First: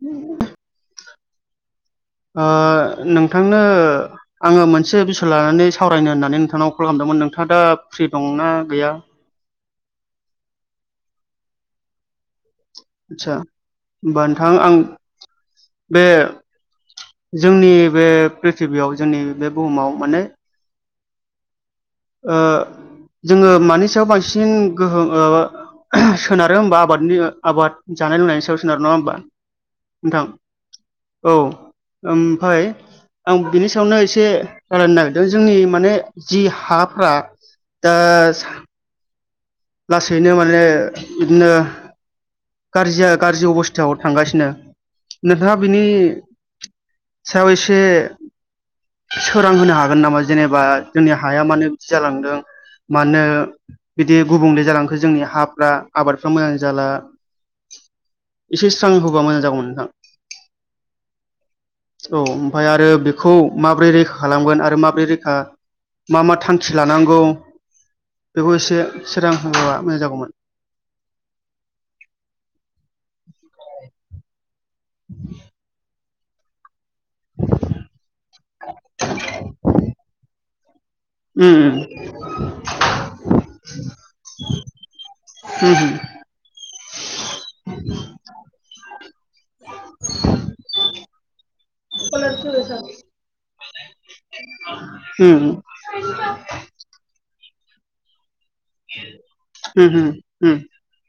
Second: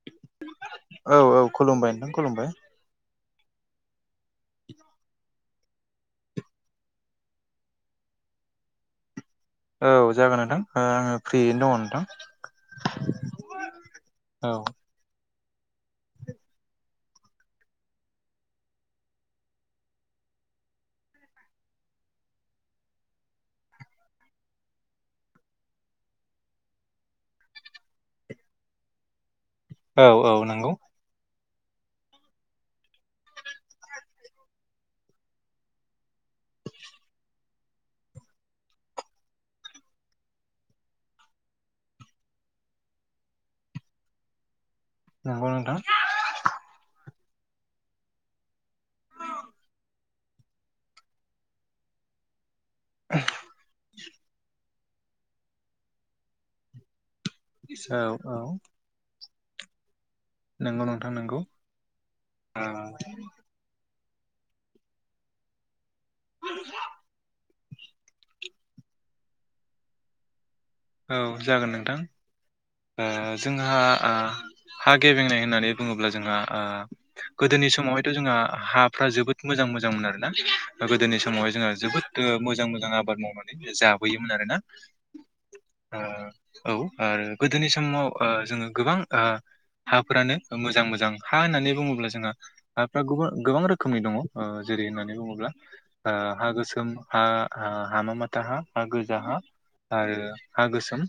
[unintelligible] औ औ खुलुमबाय नोंथां खुलुमबाय नोंथांनो आङो मोनसे बिसोर लानानै सावरायनो होननानै नोंथांनाव कल खालामदोंमोन नोंथाङा दा फ्रि दं ना गैया औ जागोन नोंथां आङो फ्रियैनो दङ नोंथां आदसा होमबा नोंथां आं बे जोंनि बे प्रिथ्बियाव जोंनि बे बुहुमाव माने जोङो मानि सायाव बांसिन गोहोम सोनारो होमबा आबादनि आबाद जानाय लोंनायनि सायाव सोनारो नङा होमबा औ नोंथां औ नंगौ औ ओमफाय आं बिनि सायावनो एसे रालायनो नागिरदों जोंनि माने जि हा [unintelligible] लासैनो माने बिदिनो गाज्रिया गाज्रि अबस्थायाव थांगासिनो नंगौ नोंथाङा नोंथां बिनि सायाव इसे सोरां होनो हागोन नामा जेनेबा जोंनि हाया मानो बिदि जालांदों मानो बिदि गुबुंले जालांखो जोंनि हाफ्रा आबादफ्रा मोजां जाला औ औ टाउनावनो थां नंगौ नोंथां नंगौ ओमफ्राय आ आरो बेखौ माबोरै रैखा खालामगोन आरो माबोरै रैखा मा मा थांखि लानांगौ बेखौ इसे सोरां होगौबा मोजां जागौमोन औ जागोन नोंथां ओ जोंहा आ हा गेबेंनाय होननानै बुङो- ब्ला जोंहा ओ गोदोनि समावहायथ' जोंहा हाफ्रा जोबोद मोजां मोजांमोन आरोना गोदोनि समावहाय जोङो उम जोबोद ओ मोजां मोजां आबाद मावनानै जाबोयोमोन आरोना उम औ ओ गोदोनि समाव ओ जोङो गोबांथा हाफोरानो मोजां मोजां हा होननानै बुङोब्ला जोंहा हाफ्रा गोबां रोखोमनि दङ जेरै होननानै उम बुङोब्ला हा गोसोम हा हामा माथ थाहा हा गोजाहा उम उम आरो उम हा ओ गोसोम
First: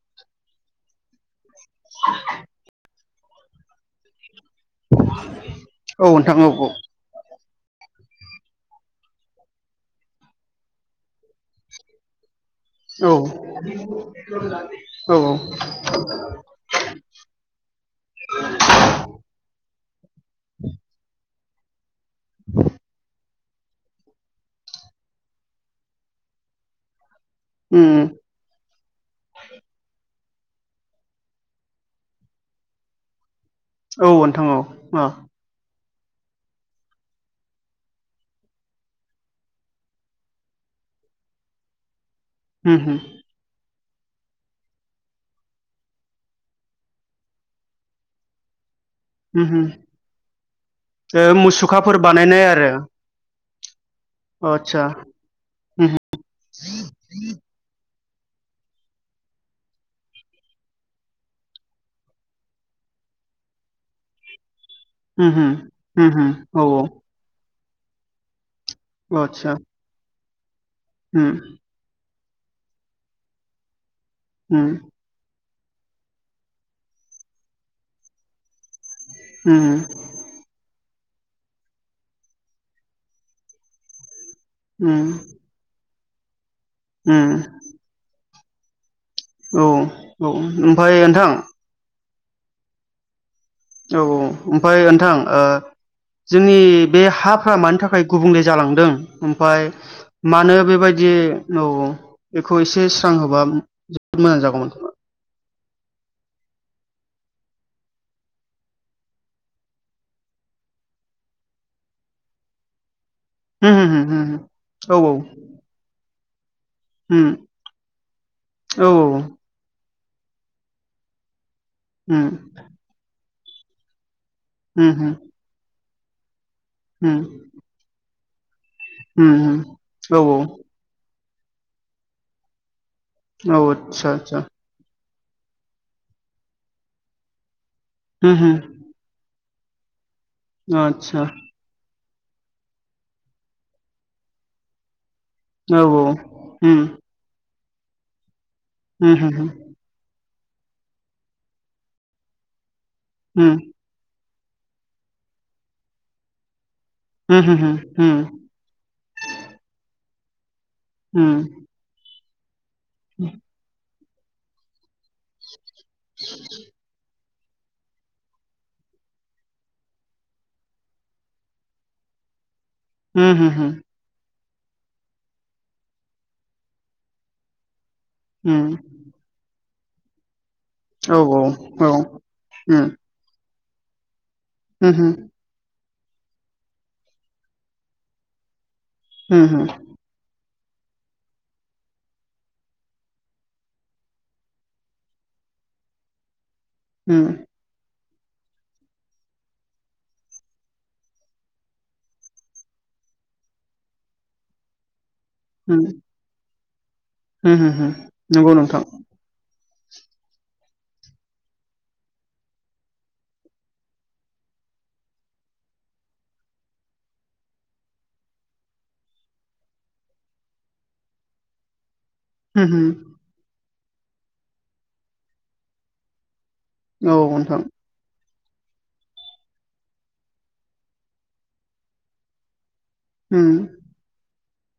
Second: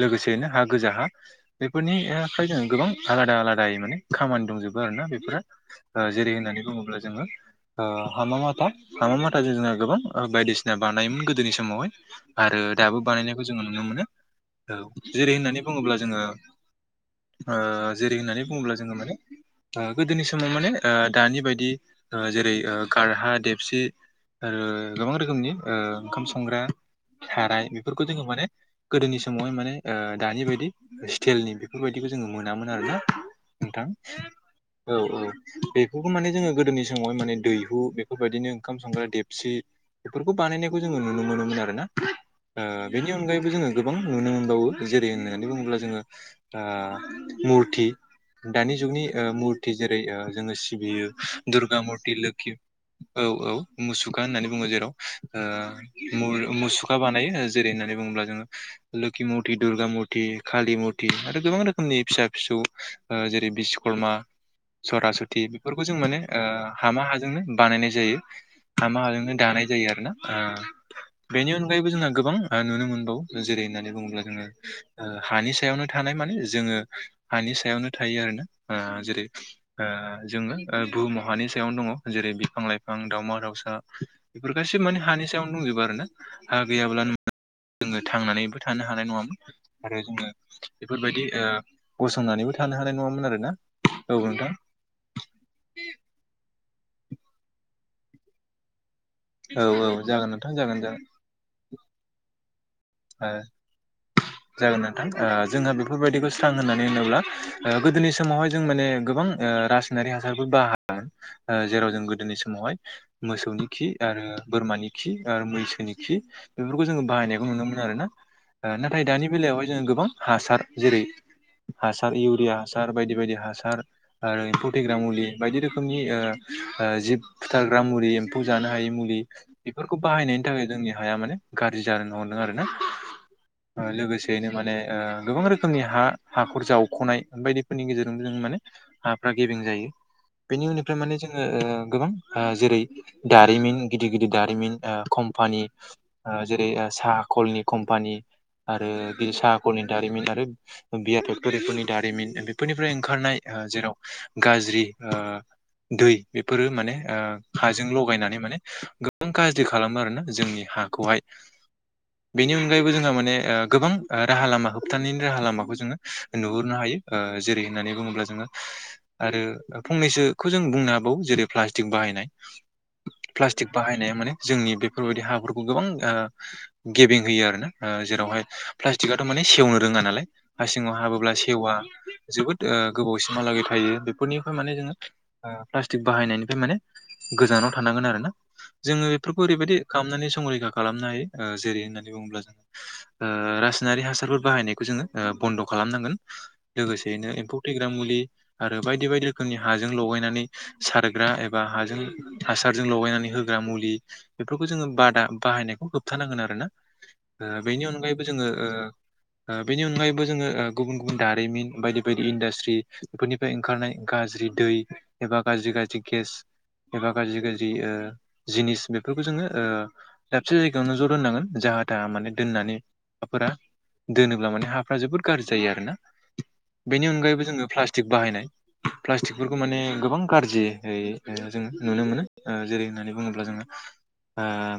लोगोसेयैनो हा गोजा हा बेफोरनिओफ्रायनो गोबां आलादा आलादायैबो खामानि दंजोबो आरो ना बेफोरना ओ औ जेरै नोंथां औ होननानै औ बुङोब्ला जोङो ओ हामा माथा हामा माथाजों जोंना गोबां बायदिसिना बानायोमोन गोदोनि समावहाय आरो दाबो औ बानायनायखौ जोङो नुनो मोनो औ जेरै होननानै बुङोब्ला जोङो ओ जेरै होननानै बुङोब्ला जोङो माने ओ‌ गोदोनि समाव माने ओ दानि बायदि ओ जेरै ओ गारहा देब सि आरो गोबां रोखोमनि ओ ओंखाम संग्रा साराय बेफोर उम गोदोंआव माने गोदोनि समावहाय माने ओ दानि बायदि स्टिलनि बेफोरबायदिखौ जोङो मोनामोन आरो ना नोंथां औ नोंथां औ अ औ बे बेफोरखौ माने जोङो गोदोनि समावहाय माने दैहु बेफोरबायदिनो ओंखाम संग्रा देबसि बेफोरखौ बानायनायखौ जों नुनो मोनोमोन आरोना ओ उम उम बेनि अनगायैबो जोङो गोबां नुनो मोनबावो जेरै होननानै बुङोब्ला जोङो ओ मुरथि दानि जुनि ओ उम मुरथि जेरै ओ जोङो सिबियो ओ दुर्गा मुसुखाफोर मुरथि बानायनाय लोखि आरो औ औ मुसुखा होननानै बुङो आदसा जेराव उम ओ मुसुखा बानायो जेरै होननानै बुङोब्ला जोङो लोखि मुरथि दुर्गा मुुरथि कालि मुथि आरो गोबां रोखोमनि फिसा फिसौ ओ जेरै बिशवकर्मा उम सरासथि बेफोरखौ जों माने उम ओ होम उम होम औ हामा हाजोंनो बानायनाय जायो हामा औ हाजोंनो आदसा दानाय जायो आरो ना ओ उम बेनि अनगायैबो जोंना गोबां ओ नुनो मोनबावो जेरै होननानै बुङोब्ला जोङो उम ओ हानि सायावनो थानाय माने जोङो हानि सायावनो थायो आरो ना ओ जेरै उम ओ जोङो ओ बुहुमाव हानि सायावनो दङ जेरै बिफां लाइफां दावमा दाउसा बेफोर गासै माने उम हानि सायावनो दंजोबो आरो ना हा गैया उम जोङो थांनानैबो थानो हानाय नङामोन औ आरो जोङो औ ओमफाय बेफोरबायदि नोंथां ओ गसंनानैबो थानो हानाय नङामोन आरो ना औ औ ओमफाय नोंथां ओ जोंनि बे हाफ्रा मानि थाखाय गुबुंले जालांदों ओमफाय औ औ जागोन नोंथां मानो जागोन जागोन बेबायदि औ औ एसे स्रां ओ होबा मोजां जागौमोन जागोन नोंथां ओ जोंहा बेफोरबायदिखौ थां होननानै होनोब्ला ओ गोदोनि समावहाय जों माने गोबां ओ रासायनारि हासारफोर बाहा ओ जेराव जों गोदोनि समावहाय मोसौनि उम खि उम आरो उम बोरमानि औ खि औ आरो मैसोनि खि बेफोरखौ जोङो उम बाहायनायखौ नुनो मोनो आरोना ओ औ नाथाय दानि बेलायावहाय जोङो गोबां हासार जेरै हासार उम इउरिया उम हासार बायदि बायदि हासार आरो एम्फौ थैग्रा उम मुलि बायदि रोखोमनि जिब उम फुथारग्रा मुलि एम्फौ जानो हायि मुलि उम बेफोरखौ उम औ बाहायनायनि थाखाय जोंनि हाया माने गाज्रि जानो हमदों आरोना औ आदसा आदसा लोगोसेयैनो माने गोबां रोखोमनि हा हाखर जावख'नाय बायदिफोरनि गेजेरजोंबो जों उम माने उम हा गेबें जायो बेनि उननिफ्राय माने आदसा जोङो गोबां जेरै दारिमिन गिदिर गिदिर दारिमिन कम्पानि औ औ जेरै उम सा कलनि कम्पानि आरो उम उम सा कलनि दारिमिन आरो बिया पक्तरिफोरनि दारिमिन बेफोरनिफ्राय ओंखारनाय उम जेराव गाज्रि दै बेफोरो माने उम उम हाजों लगायनानै माने गोबां गाज्रि खालामो आरो ना जोंनि हाखौहाय बेनि अनगायैबो जोंहा माने गोबां राहा लामा होबथानायनि राहा लामाखौ नुहरनो हायो जेरै होननानै बुङोब्ला जोङो आरो फंनैसोखौ जों बुंनो हाबावो जेरै प्लास्टिक बाहायनाय उम उम प्लास्टिक बाहायनाया माने जोंनि बेफोरबायदि हाफोरखौ गोबां ओ गेब्रें होयो आरोना जेरावहाय उम प्लास्टिकआथ' माने सेवनो रोङा नालाय हा सिङाव औ हाबोब्ला औ सेवा उम जोबोद उम गोबावसिमहालागै थायो फोरनिफ्राय माने उम जोङो प्लास्टिक बाहायनायनिफ्राय माने गोजानाव थानांगोन आरो ना जोङो बेफोरखौ ओरैबायदि खालामनानै संरैखा खालामनो हायो जेरै होननानै बुङोब्ला जोङो रासायनारि हासारफोर बाहायनायखौ जोङो बन्द' खालामनांगोन लोगोसेयैनो उम एम्फौ थैग्रा मुलि आरो बायदि बायदि रोखोमनि हाजों लगायनानै सारग्रा एबा हाजों हासारजों लगायनानै होग्रा मुलि बेफोरखौ जोङो बादा बाहायनायखौ उम हो आरोना ओ उम बेनि ओ उम अनगायैबो जोङो नंगौ नोंथां ओ बेनि अनगायैबो जोङो गुबुन गुबुन दारिमिन बायदि बायदि इन्डास्ट्रि बेफोरनिफ्राय ओंखारनाय गाज्रि दै एबा गाज्रि गाज्रि गेस एबा गाज्रि गाज्रि जिनिस बेफोरखौ जोङो दाबसे जायगायाव जायगायावनो ज' दोननांगोन जाहा थाहा माने उम दोननानै उम हाफोरा दोनोब्ला माने हाफ्रा जोबोद गाज्रि जायो आरोना बेनि औ अनगायैबो नोंथां जोङो प्लास्टिक बाहायनाय प्लास्टिकफोरखौ माने गोबां गाज्रि जों नुनो मोनो जेरै होननानै बुङोब्ला उम जोङो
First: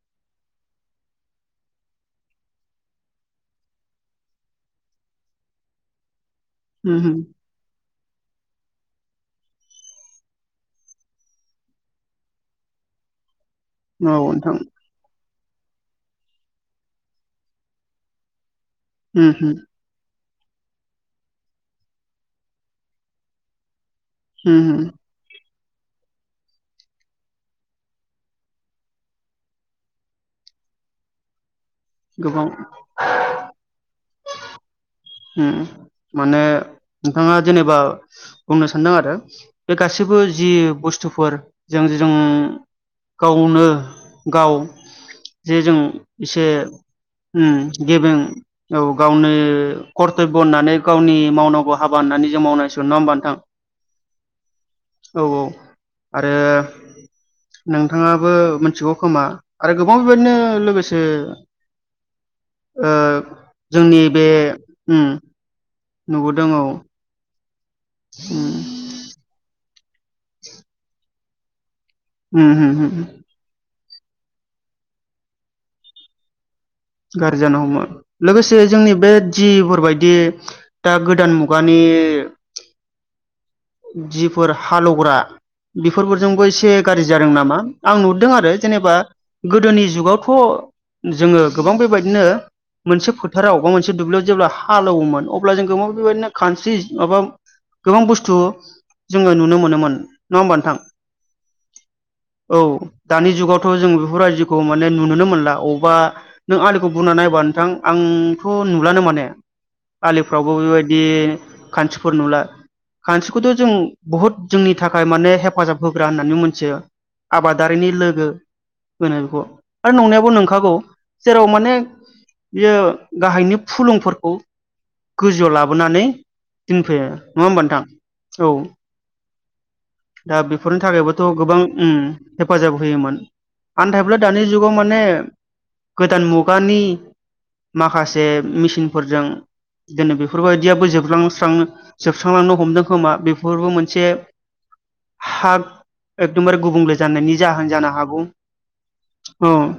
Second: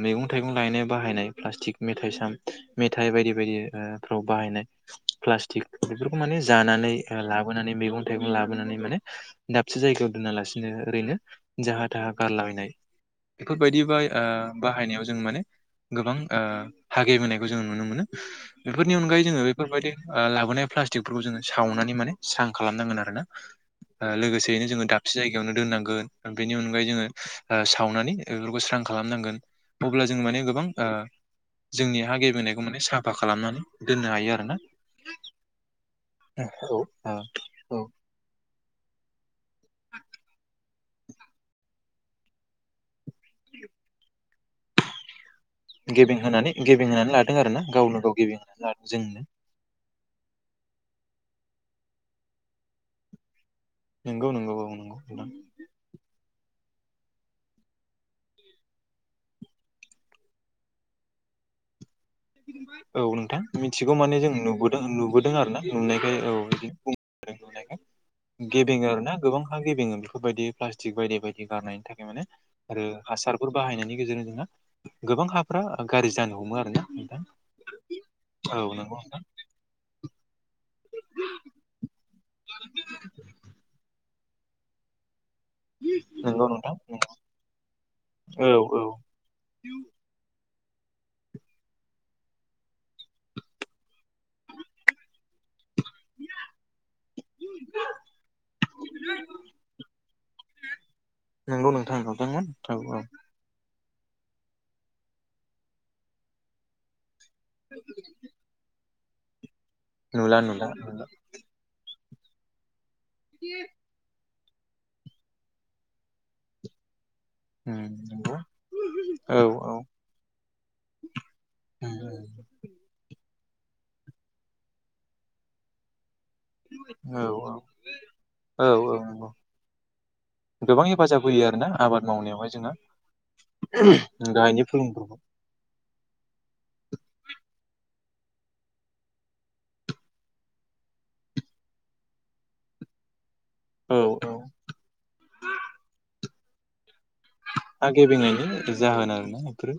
मैगं थाइगं गायनो बाहायनाय प्लास्तिक मेथाइ मेथाइ बायदि बायदिफोराव बाहायनाय प्लास्तिक बेफोर माने जानानै उम लाबोनानै मैगं थाइगं लाबोनानै माने दाबसे जायगायाव दोना लासिनो ओरैनो जाहा थाहा गारलाबायनाय बेफोरबायदि बा उम औ नोंथां बाहायनायाव जों माने गोबां हा गेब्रेंनायखौ जो नुनो मोनो बेफोरनि अनगायै उम जोङो उम बेफोरबायदि लाबोनाय प्लास्टिकफोरखौ जोङो सावनानै माने स्रां खालामनांगोन आरो ना लोगोसेयैनो उम उम जोङो दाबसे जायगायावनो दोन्नांगोन बेनि अनगायै जोङो सावनानै बेफोरखौ स्रां खालामनांगोन अब्ला जों माने गोबां ओ जोंनि हा गोबां गेब्रेंनायखौ माने साफा खालामनानै दोननो हायो आरो ना उम माने नोंथाङा जेनेबा औ बुंनो सानदों आरो बे गासैबो जि बुस्थुफोर जों जों गावनो गाव जे जों गेबें एसे होनानै गेबें होनानै लादों आरोना गावनो गाव गेबें होनानै औ लादों जोंनो गावनो कर्तब्य होननानै गावनि मावनांगौ हाबा होननानै जों मावनांसिगोन नङा होमबा नोंथां नंगौ नंगौ औ नंगौ नोंथां आरो [inaudible] [unintelligible] नोंथाङाबो मिथिगौ खोमा आरो गोबां बेबायदिनो लोगोसे ओ औ नोंथां मिथिगौ जोंनि माने बे जों नुबोदों उम नुबोदों आरो ना नुनायखाय औ बिदि बुं उम गेबेंङो आरो ना गोबांहा गेबेंङो बेफोरबायदि प्लास्टिक बायदि बायदि गारनायनि थाखाय नो उम उम आरो उम हासारफोर बाहायनायनि गेजेरजों जोंहा गोबां हाफ्रा गारजि जानो हमो आरो ना गारजि जानो हमो नोंथां लोगोसे औ जोंनि बे जिफोरबायदि दा गोदान मुगानि बे जिफोर हालौग्रा बेफोरफोरजोंबो नंगौ एसे नोंथां नंगौ नोंथां गारजि जादों नामा आं नुदों आरो औ औ जेनेबा गोदोनि जुगावथ' जोंङो गोबां बेबायदिनो मोनसे फोथाराव बा मोनसे दुब्लियाव जेब्ला हालौवोमोन अब्ला जों गोमाव बेबायदिनो खानस्रि माबा गोबां बुस्थु जोंङो नुनो मोनोमोन नंङा होमबा नोंथां? नंगौ नोंथां नोंथांमोन औ दानि जुगाव थ' जों बेफोर बायदिखौ माने नुनोनो मोनला अबावबा नों आलिखौ बुरना नायबा होनबा नोंथां आंथ' नुलानो माने नुला आलिफ्रावबो नुला बेबायदि नुला खानस्रि फोर नुला खानस्रिखौथ' जों बुहुद जोंनि थाखाय माने हेफाजाब होग्रा होननानै मोनथियो आबादारिनि उम लोगो नंगौ होनो औ बेखौ आरो नंनायाबो नंखागौ जेराव माने बियो गाहायनि फुलुंफोरखौ गोजौआव लाबोनानै दोनफैयो नंङा औ होमबा नोंथां? औ औ। दा बेफोरनि गोबां थाखायबोथ' हेफाजाब होयो आरो गोबां ना उम आबाद मावनायावहाय जोंहा हेफाजाब होयोमोन। आनथाइब्ला दानि गाहायनि जुगाव माने फुलुंफोरखौ गोदान मुगानि माखासे बे मेसिनफोरजों दिनै बेफोरबायदियाबो जोबलांस्रांनो जोबस्रांलांनो हमदों। खोमा बेफोरबो औ मोनसे औ हाख एकदमबारे गुबुंले जानायनि जाहोन हा जानो हागौ गेबेंनायनि जाहोन आरोना औ बेफोरो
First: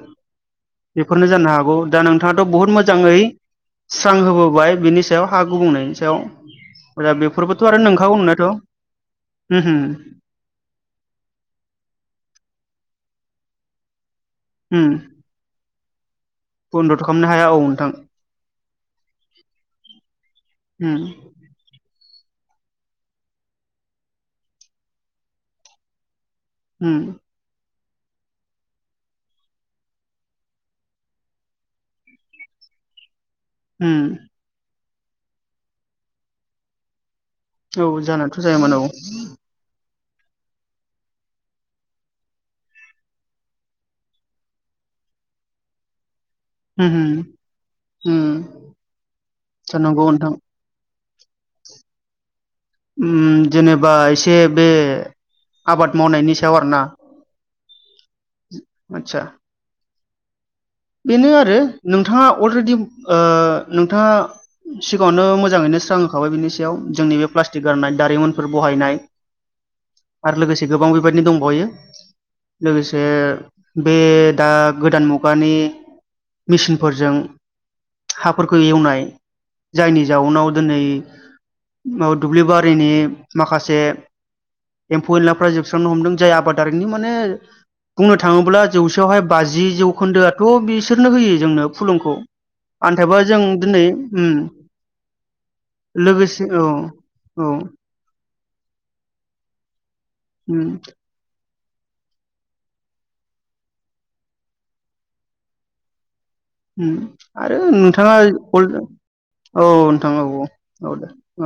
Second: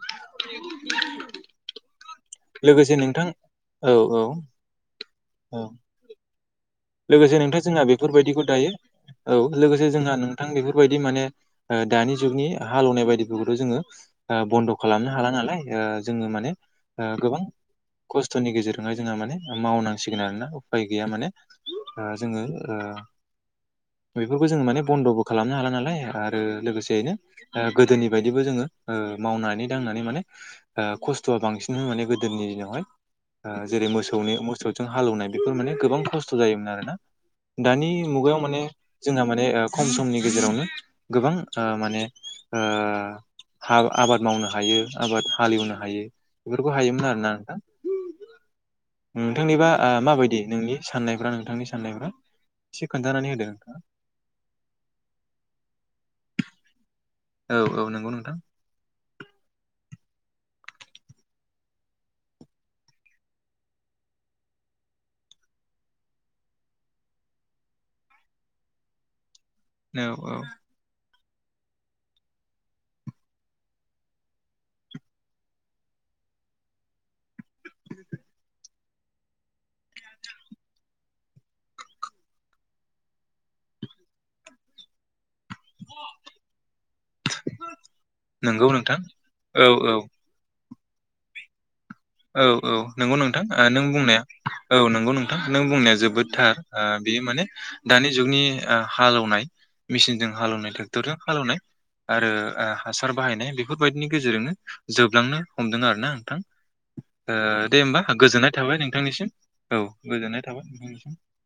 बेफोरनो जानो हागौ दा नों नोंथांङाथ' बुहुद लोगोसे मोजांङै नोंथां औ स्रां औ होबोबाय बिनि सायाव हा औ गुबुंनायनि सायाव ओजा लोगोसे नोंथां बेफोरबोथ' आरो जोंहा नों बेफोरबायदिखौ दायो औ लोगोसे जोंहा नोंथां बेफोरबायदि माने ओ दानि जुगनि हालौवनाय बेबाइदिखौबोथ' जोंङो ओ बन्द उम खालामनो हाला नालाइ ओ जोङो माने बन्दथ' ओ खालामनो गोबां हाया औ नोंथां। खस्थ'नि गेजेरजोंहाय जोंहा माने मावनांसिगोन आरोना उफाय उम गैया माने आ जोंङो ओ बेफोरखौ जोंङो माने बन्द'बो खालामनो हाला नालाय ओ उम लोगोसेयैनो ओ गोदोनि बायदिबो जोंङो ओ मावनानै दांनानै माने ओ खस्थ'आ बांसिनमोन माने गोदोनि दिनावहाय ओ जेरै उम मोसौनि मोसौजों हालौवनाय बेफोर माने गोबां खस्थ' जायोमोन आरो ना। औ दानि जानाथ' मुगायाव माने जायामोन औ जोंना माने ओ खम समनि गेजेरावनो गोबां ओ माने ओ हा आबाद मावनो हायो आबाद हालेवनो हायो। बेफोरखौ उम हायोमोन उम आरोना नोंथां उम नोंथांनिबा आ जानांगौ नोंथां माबायदि नोंनि साननायफ्रा नोंथांनि साननायफ्रा एसे उम खोन्थानानै उम होदो नोंथाङा जेनेबा एसे बे आबाद मावनायनि सायाव आरोना। औ औ नों आतसा बेनो आरो नोंथांङा अलरेडि ओ नोंथांङा सिगांङावनो मोजांङैनो स्रां होखाबाय बिनि सायाव जोंनि बे प्लास्टिक गारनाय दारिमनफोर बहायनाय। औ आरो औ लोगोसे गोबां बे बेबायदिनो दंबावयो लोगोसे बे दा गोदान मुगानि मिसिनफोरजों हाफोरखौ एवनाय जायनि जाउनाव दोनै माव दुब्लि बारिनि माखासे एम्फौ एनला फो फ्रा जोबस्रांनो हमदों जाय आबादारिनि माने बुंनो थांङोब्ला नंगौ नोंथां जौसेयावहाय बाजि औ औ जौखोन्दोआ [unintelligible] होयो जोंनो औ औ आन्थाइबा नंगौ जों नोंथां ओ दिनै नों बुंनाया उम औ नंगौ नोंथां नों बुंनाया लोगोसे जोबोदथार औ ओ बेयो माने औ दानि जुगनि ओ हालेवनाय मेसिनजों उम हालेवनाय ट्रेक्टरजों हालेवनाय। आरो ओ हासार बाहायनाय बेफोरबायदिनि गेजेरजोंनो जोबलांनो हमदों आरो ना नोंथां। उम ओ आरो दे होमबा नोंथाङा गोजोननाय औ थाबाय नोंथांनिसिम औ नोंथां गोजोननाय औ औ दे थाबाय। औ